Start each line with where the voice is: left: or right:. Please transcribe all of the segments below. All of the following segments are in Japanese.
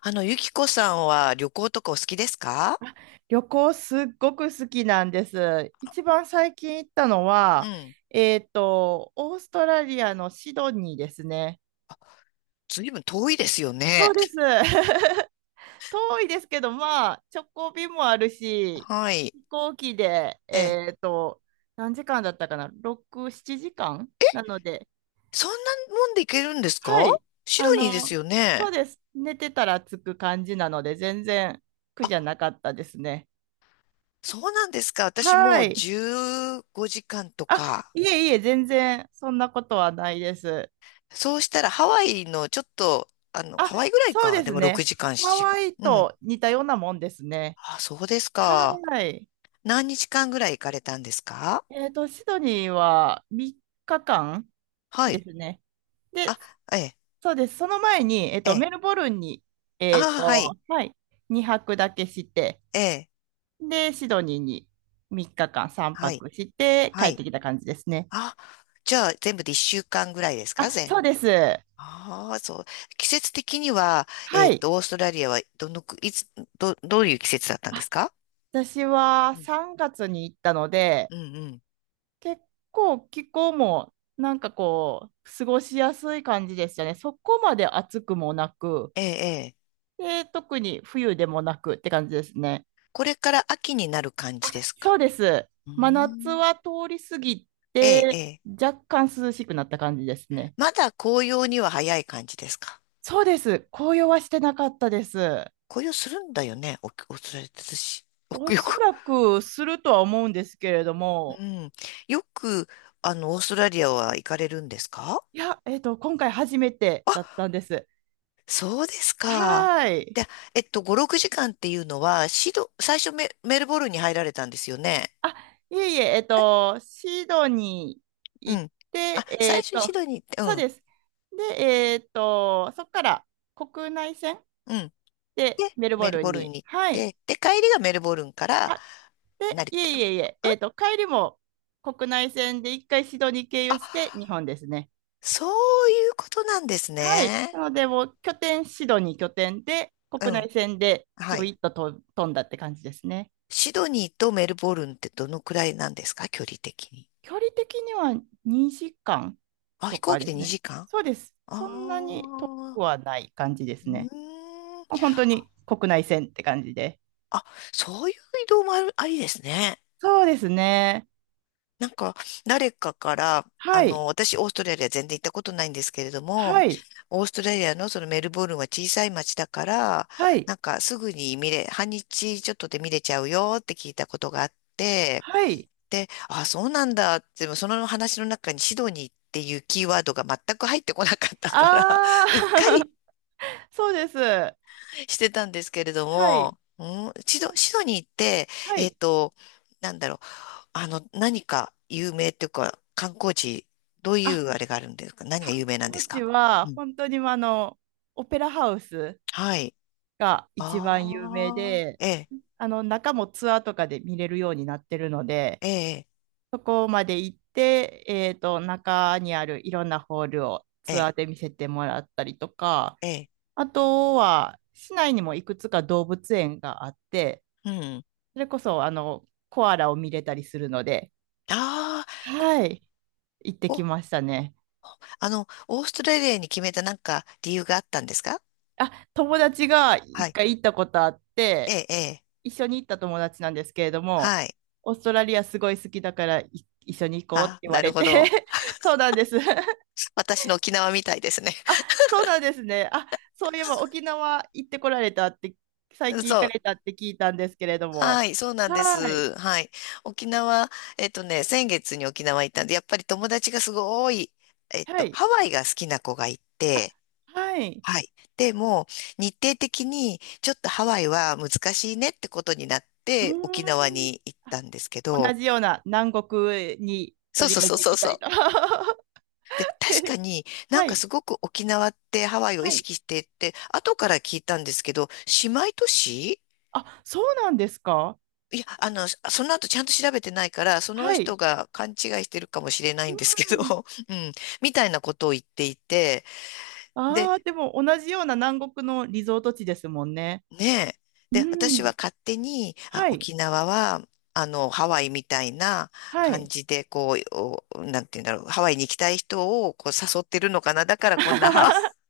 left: あの、ゆきこさんは旅行とかお好きですか？
right: 旅行すっごく好きなんです。一番最近行ったの
left: う
right: は、
left: ん。
right: オーストラリアのシドニーですね。
left: ずいぶん遠いですよね。
right: そうです。遠いですけど、まあ、直行便もあるし、
left: はい。
right: 飛行機で、
left: ええ、
right: 何時間だったかな？ 6、7時間なので、
left: そんなもんで行けるんですか？
right: はい。
left: シ
right: あ
left: ドニーで
right: の、
left: すよ
right: そう
left: ね。
right: です。寝てたら着く感じなので、全然苦じゃ
left: あ、
right: なかったですね。
left: そうなんですか。私も
right: は
left: う
right: い。
left: 15時間と
right: あ、
left: か。
right: いえいえ、全然そんなことはないです。
left: そうしたらハワイのちょっと、あの、
right: あ、
left: ハワイぐらい
right: そう
left: か。
right: で
left: で
right: す
left: も6
right: ね。
left: 時間、7
right: ハ
left: 時
right: ワイ
left: 間。うん。
right: と似たようなもんですね。
left: あ、そうですか。
right: はい。
left: 何日間ぐらい行かれたんですか？
right: シドニーは3日間
left: は
right: で
left: い。
right: すね。
left: あ、
right: で、
left: ええ、
right: そうです。その前に、
left: ええ。
right: メルボルンに、
left: あ、はい。
right: はい、2泊だけして、
left: ええ、
right: で、シドニーに3日間3
left: はい。
right: 泊して帰
left: は
right: っ
left: い。
right: てきた感じですね。
left: あ、じゃあ全部で1週間ぐらいですか
right: あ、
left: 全。
right: そうです。
left: ああ、そう。季節的には、
right: はい。
left: オーストラリアはどのく、いつ、ど、どういう季節だったんです
right: あ、
left: か？
right: 私は
left: うん、
right: 3月に行ったので、
left: うん、うん。
right: 結構気候もなんかこう過ごしやすい感じでしたね。そこまで暑くもなく、
left: ええ、ええ。
right: で、特に冬でもなくって感じですね。
left: これから秋になる感じです
right: そ
left: か？
right: うです。
left: うー
right: 真夏
left: ん。
right: は通り過ぎ
left: ええ、え
right: て
left: え。
right: 若干涼しくなった感じですね。
left: まだ紅葉には早い感じですか？
right: そうです。紅葉はしてなかったです。
left: 紅葉するんだよね、オーオーストラリアって私。およ
right: お
left: く、よ
right: そ
left: く
right: らくするとは思うんですけれど
left: う
right: も、
left: ん。よく、オーストラリアは行かれるんですか？
right: いや、今回初めてだったんです。
left: そうですか。
right: はーい。
left: で、5、6時間っていうのは、シド、最初メ、メルボルンに入られたんですよね。
right: あ、いえいえ、シドニー
left: う
right: 行っ
left: ん。あ、
right: て、
left: 最初にシドニーに行って、
right: そう
left: う
right: です。で、そこから国内線
left: ん、うん。
right: で
left: で、
right: メル
left: メ
right: ボ
left: ル
right: ル
left: ボ
right: ン
left: ルン
right: に。
left: に行っ
right: はい。
left: て、で、帰りがメルボルンから
right: あ、で、
left: 成
right: い
left: 田
right: え
left: と。
right: いえいえ、帰りも国内線で一回シドニー経
left: あ、
right: 由して日本ですね。
left: そういうことなんです
right: はい。
left: ね。
right: なので、もう拠点、シドニー拠点で、
left: う
right: 国
left: ん。
right: 内線でち
left: は
right: ょい
left: い。
right: っとと飛んだって感じですね。
left: シドニーとメルボルンってどのくらいなんですか距離的に。
right: 距離的には2時間
left: あ、
right: と
left: 飛行
right: か
left: 機
right: で
left: で
right: すね。
left: 2時間。
right: そうです。そんなに遠
left: あ
right: く
left: あ
right: はない感じです
left: ー、うー
right: ね。もう
left: ん。
right: 本当に国内線って感じで。
left: あ、そういう移動もある、ありですね。
right: そうですね。
left: なんか、誰かから、あ
right: はい。
left: の、私、オーストラリア全然行ったことないんですけれども、
right: はい。
left: オーストラリアのそのメルボルンは小さい町だから、
right: はい。
left: なんかすぐに見れ、半日ちょっとで見れちゃうよって聞いたことがあって、
right: はい。
left: で、あ、そうなんだって、でもその話の中にシドニーっていうキーワードが全く入ってこなかったから、
right: あ
left: うっか
right: あ。
left: り
right: そうです。は
left: してたんですけれど
right: い。
left: も、うん、シド、シドニーって、
right: は
left: えっ
right: い。
left: と、なんだろう、あの、何か有名というか、観光地、どうい
right: あ、
left: うあれがあるんですか？何が
right: 観
left: 有名なんで
right: 光
left: す
right: 地
left: か？
right: は
left: うん。
right: 本当にオペラハウス
left: はい。
right: が一番有名
left: ああ、
right: で、
left: ええ、
right: あの中もツアーとかで見れるようになってるので、
left: ええ、
right: そこまで行って、中にあるいろんなホールを
left: え
right: ツアー
left: え、
right: で見せてもらったりとか、
left: ええ、
right: あとは市内にもいくつか動物園があって、
left: うん。
right: それこそあのコアラを見れたりするので、
left: ああ、こ
right: はい、行ってき
left: こ、
right: ましたね。
left: あの、オーストラリアに決めたなんか理由があったんですか？
right: あ、友達が
left: は
right: 一
left: い。
right: 回行ったことあっ
left: え
right: て、
left: え、ええ、
right: 一緒に行った友達なんですけれども、
left: はい。
right: オーストラリアすごい好きだからい一緒に行こうって
left: あ、
right: 言わ
left: なる
right: れ
left: ほ
right: て、
left: ど。
right: そうなんです。
left: 私の沖縄みたいですね。
right: あ、そうなんですね。あ、そういえば沖縄行ってこられたって、最 近行
left: そ
right: か
left: う。
right: れたって聞いたんですけれども。
left: はい、そうなんで
right: はい。
left: す。はい。沖縄、えっとね、先月に沖縄行ったんで、やっぱり友達がすごい、
right: はい。
left: ハワイが好きな子がい
right: あ、
left: て、
right: はい。
left: はい。でも、日程的に、ちょっとハワイは難しいねってことになっ
right: うー
left: て、沖縄
right: ん。
left: に行っ
right: あ、
left: たんですけ
right: 同
left: ど、
right: じような南国にと
left: そう
right: り
left: そう
right: あえ
left: そ
right: ず
left: う
right: 行
left: そう
right: きた
left: そ
right: い
left: う。
right: と。は
left: で、確かになんか
right: い。
left: すごく沖縄ってハワイを意
right: はい。
left: 識してって、後から聞いたんですけど、姉妹都市。
right: あ、そうなんですか？
left: いや、あの、その後ちゃんと調べてないから、その
right: は
left: 人
right: い。
left: が勘違いしてるかもしれないんですけ
right: うん。
left: ど、うん、みたいなことを言っていて、で、
right: ああ、でも同じような南国のリゾート地ですもんね。
left: ねえ、
right: う
left: で、私
right: ん。
left: は勝手に、あ、
right: はい。
left: 沖縄は、あの、ハワイみたいな
right: は
left: 感
right: い。
left: じで、こう、おなんて言うんだろう、ハワイに行きたい人をこう誘ってるのかな、だからこんなハ、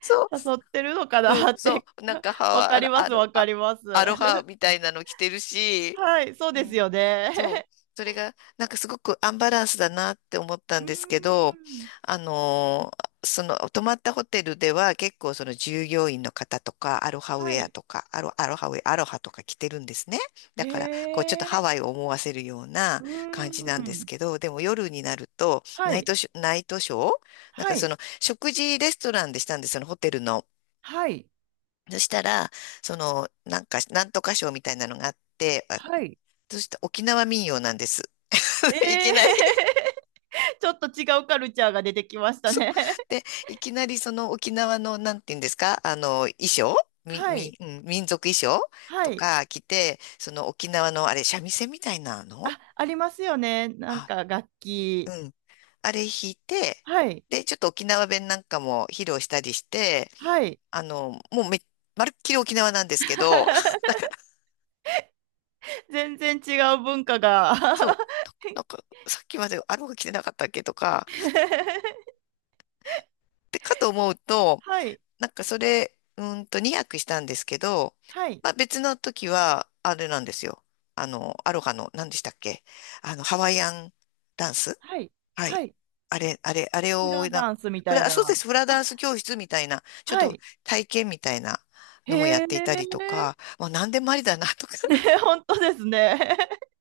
left: そ
right: 誘ってるのか
left: う、う
right: な
left: ん、
right: っ
left: そ
right: て、
left: う、なんかハ
right: わ
left: ワ、
right: か
left: あ
right: り
left: の、
right: ま
left: ア
right: す、
left: ロ、
right: わか
left: あ
right: ります。
left: アロハ みたいなの着てるし、
right: はい、そう
left: う
right: です
left: ん、
right: よ
left: そ
right: ね。
left: う。それが、なんかすごくアンバランスだなって思った
right: う
left: ん
right: ー
left: ですけど、
right: ん。
left: あのーその、泊まったホテルでは結構その従業員の方とか、アロハウ
right: は
left: ェア
right: い。
left: とか、アロ、アロハウェア、アロハとか着てるんですね。だから、こう、ちょっと
right: へ
left: ハ
right: え。
left: ワイを思わせるような
right: うー
left: 感じなんです
right: ん。
left: けど、でも夜になると、
right: は
left: ナイ
right: い。
left: トショ、ナイトショーなん
right: は
left: かそ
right: い。
left: の、食事レストランでしたんです、そのホテルの。
right: はい。
left: そしたら、その、なんか、なんとかショーみたいなのがあって、あ、
right: はい。
left: そして沖縄民謡なんです。い
right: え
left: きなり。
right: え。 ちょっと違うカルチャーが出てきまし た
left: そう。
right: ね。
left: で、いきなりその沖縄の、なんて言うんですか、あの、衣装 み、
right: はい。
left: み、うん、民族衣装
right: は
left: と
right: い。
left: か着て、その沖縄の、あれ、三味線みたいなの。
right: あ、ありますよね。なん
left: はい。
right: か楽器。
left: うん。あれ弾いて、
right: はい。
left: で、ちょっと沖縄弁なんかも披露したりして、
right: はい。
left: あの、もうめ、まるっきり沖縄なんですけど、
right: 全然違う文化が。
left: そう。なんか、なんかさっきまであの子着てなかったっけとか、で、かと思うと、
right: はい。
left: なんかそれ、うーんと2泊したんですけど、
right: はい。
left: まあ別の時は、あれなんですよ。あの、アロハの、何でしたっけ？あの、ハワイアンダンス。
right: はい。
left: は
right: は
left: い。
right: い。
left: あれ、あれ、あれ
right: フ
left: を
right: ラ
left: な、
right: ダンスみ
left: フ
right: たい
left: ラ、そう
right: な。
left: です、フラダ
right: あ、
left: ンス教室みたいな、ちょっ
right: は
left: と
right: い。
left: 体験みたいなのもや
right: へ
left: っ
right: え。
left: ていたりと か、まあ何でもありだなとか、
right: ね、本当ですね。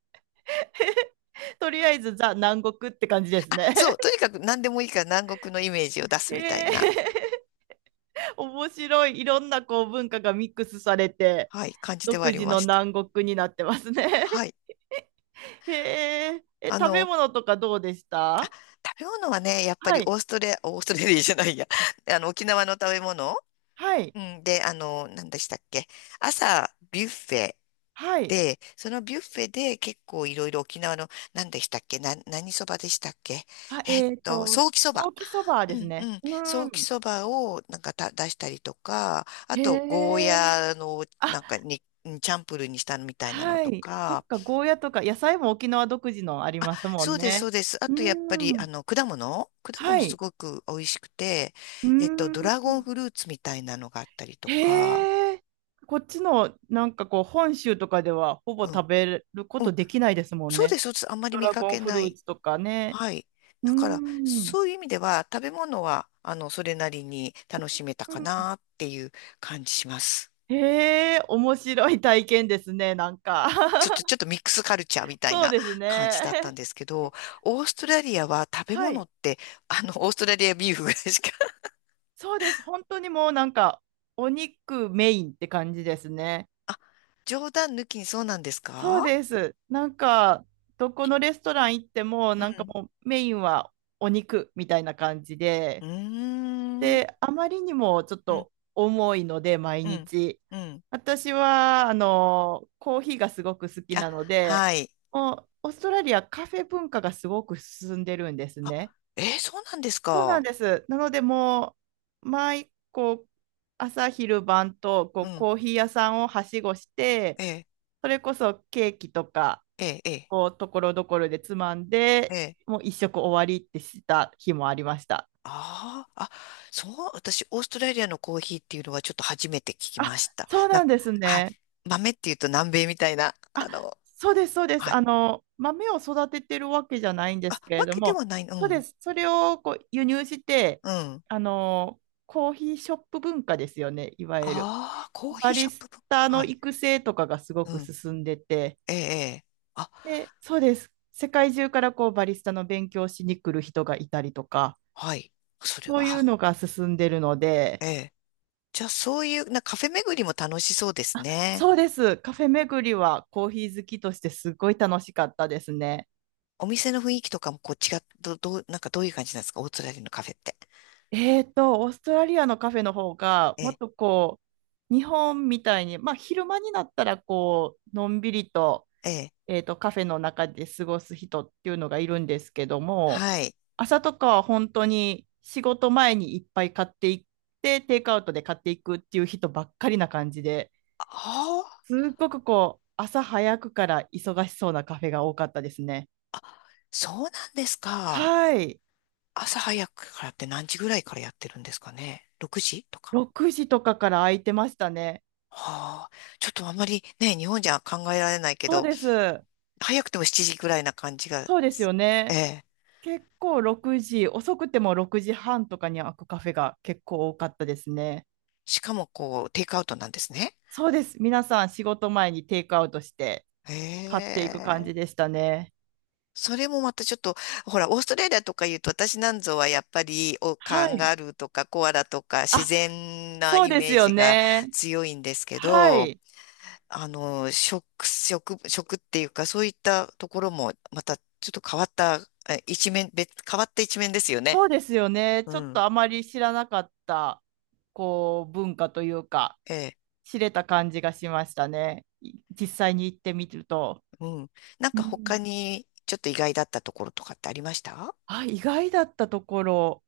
right: とりあえず、ザ・南国って感じですね。
left: そう、とにかく何でもいいから南国のイメージを出 す
right: へ
left: みたいな、
right: え。面白い。いろんなこう文化がミックスされて、
left: はい、感じて
right: 独
left: はあり
right: 自
left: ま
right: の
left: した。
right: 南国になってますね。
left: はい。
right: へえ。え、
left: あ
right: 食べ
left: の、
right: 物とかどうでした？
left: 食べ物はね、やっぱ
right: は
left: り
right: い。
left: オーストラリア、オーストラリアじゃないや、あの、沖縄の食べ物、
right: はい。
left: うん、で、あの、何でしたっけ、朝、ビュッフェ
right: はい。
left: で、そのビュッフェで結構いろいろ沖縄の、何でしたっけ、な、何そばでしたっけ、
right: あ、
left: ソーキそ
right: ソ
left: ば。
right: ーキそば
left: う
right: です
left: んう
right: ね。
left: ん。
right: う
left: ソ
right: ん。
left: ーキそばをなんかた出したりとか、あ
right: へ
left: と、ゴー
right: え。
left: ヤのな
right: あ、
left: んかに、チャンプルーにしたのみたいなの
right: は
left: と
right: い。そっ
left: か、
right: か、ゴーヤとか、野菜も沖縄独自のありますも
left: そ
right: ん
left: うです、そ
right: ね。
left: うです。あ
right: う
left: とやっぱり、あ
right: ん。
left: の、果物果
right: は
left: 物す
right: い。
left: ごく美味しくて、
right: うん。
left: ドラゴンフルーツみたいなのがあったりとか、
right: へえ。こっちの、なんかこう、本州とかでは、ほぼ
left: うん、
right: 食べるこ
left: う
right: と
left: ん、
right: できないですもん
left: そうで
right: ね。
left: す、そうです。あんまり
right: ド
left: 見
right: ラ
left: か
right: ゴン
left: け
right: フル
left: な
right: ー
left: い。
right: ツとかね。
left: はい。
right: う
left: だから、
right: ん。
left: そういう意味では、食べ物は、あの、それなりに楽しめたかなっていう感じします。
right: へえ、面白い体験ですね、なんか。
left: ちょっ と、ちょっとミックスカルチャーみたい
right: そう
left: な
right: です
left: 感じ
right: ね。
left: だったんですけど、オーストラリアは食べ
right: は
left: 物
right: い。
left: って、あの、オーストラリアビーフぐらいしか、
right: そうです。本当にもうなんか、お肉メインって感じですね。
left: あ、冗談抜きにそうなんです
right: そう
left: か？
right: です。なんか、どこのレストラン行っても、
left: う
right: なんか
left: ん、
right: もうメインはお肉みたいな感じ
left: う
right: で、
left: ーん、うん、
right: で、あまりにもちょっと重いので、毎
left: うん、
right: 日。
left: うん。
right: 私は、コーヒーがすごく好き
left: あ、
right: なので、
left: はい。
right: もうオーストラリアカフェ文化がすごく進んでるんです
left: あ、
right: ね。
left: えーそうなんです
right: そうなん
left: か。
right: です。なのでもう毎こう朝昼晩とこ
left: う
right: う
left: ん、
right: コーヒー屋さんをはしごして
left: ええ、
right: それこそケーキとか
left: ええ、え
right: こうところどころでつまん
left: ー
right: で
left: え
right: も
left: ー、
right: う一食終わりってした日もありました。
left: ああ、あ、そう、私、オーストラリアのコーヒーっていうのはちょっと初めて聞きまし
right: あ、
left: た。
right: そう
left: な、
right: なんです
left: はい。
right: ね。
left: 豆っていうと南米みたいな、あ
right: あ、
left: の、
right: そうです、そうで
left: は
right: す。
left: い。
right: 豆を育ててるわけじゃないんで
left: あ、
right: すけ
left: わ
right: れど
left: けで
right: も、
left: はない、う
right: そうで
left: ん、
right: す。それをこう輸入して、
left: うん。
right: あの、コーヒーショップ文化ですよね、いわゆる。
left: ああ、コーヒ
right: バ
left: ーショ
right: リ
left: ッ
right: ス
left: プ文化。
right: タ
left: は
right: の
left: い。
right: 育成とかがすご
left: う
right: く
left: ん、
right: 進んでて、
left: ええ、えー、あ、
right: で、そうです。世界中からこうバリスタの勉強しに来る人がいたりとか、
left: はい。それ
right: そ
left: は、
right: ういう
left: は、
right: のが進んでるので、
left: ええ。じゃあ、そういう、な、カフェ巡りも楽しそうですね。
right: そうです。カフェ巡りはコーヒー好きとしてすごい楽しかったですね。
left: お店の雰囲気とかもこう違っ、ど、どう、なんかどういう感じなんですかオーストラリアのカフェって。
right: オーストラリアのカフェの方が、
left: え
right: もっ
left: え、
right: とこう、日本みたいに、まあ、昼間になったら、こう、のんびりと、
left: ええ、
right: カフェの中で過ごす人っていうのがいるんですけども、
left: はい。
right: 朝とかは本当に仕事前にいっぱい買っていって、テイクアウトで買っていくっていう人ばっかりな感じで、
left: ああ、
right: すっごくこう、朝早くから忙しそうなカフェが多かったですね。
left: そうなんですか。
right: はい。
left: 朝早くからって何時ぐらいからやってるんですかね？ 6 時とか。
right: 6時とかから空いてましたね。
left: はあ、ちょっとあんまりね、日本じゃ考えられないけ
right: そう
left: ど、
right: です。
left: 早くても7時ぐらいな感じが、
right: そうですよ
left: え
right: ね。
left: え、
right: 結構6時、遅くても6時半とかに開くカフェが結構多かったですね。
left: しかもこう、テイクアウトなんですね。
right: そうです。皆さん仕事前にテイクアウトして買っ
left: へ
right: ていく感じで
left: え、
right: したね。
left: それもまたちょっと、ほら、オーストラリアとか言うと、私なんぞはやっぱり、お、カ
right: は
left: ン
right: い。
left: ガルーとかコアラとか自
right: あ、
left: 然な
right: そう
left: イ
right: で
left: メ
right: す
left: ー
right: よ
left: ジが
right: ね。
left: 強いんですけ
right: は
left: ど、
right: い。
left: あの、食、食、食っていうか、そういったところも、またちょっと変わった、え一面、別、変わった一面ですよね。
right: そうですよね。
left: う
right: ちょっ
left: ん。
right: とあまり知らなかった、こう、文化というか、
left: ええ、
right: 知れた感じがしましたね。い、実際に行ってみると。
left: うん。なん
right: う
left: か他
right: ん。
left: に、ちょっと意外だったところとかってありました？
right: あ、意外だったところ。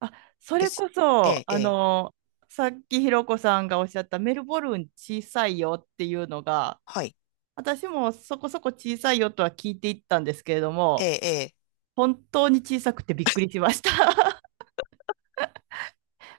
right: あ、それ
left: 別、
right: こ
left: え
right: そ、
left: え、ええ、
right: さっきひろこさんがおっしゃったメルボルン小さいよっていうのが、
left: はい。
right: 私もそこそこ小さいよとは聞いていったんですけれど
left: え
right: も、
left: え、ええ、
right: 本当に小さくてびっくりしました。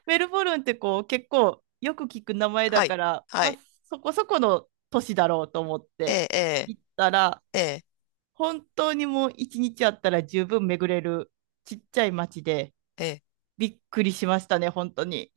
right: メルボルンってこう結構よく聞く名前
left: は
right: だ
left: い。
right: から、
left: は
right: まあ、
left: い。
right: そこそこの都市だろうと思っ
left: え
right: て
left: え、え
right: 行ったら、
left: え、え
right: 本当にもう一日あったら十分巡れるちっちゃい街で
left: え、ええ
right: びっくりしましたね、本当に。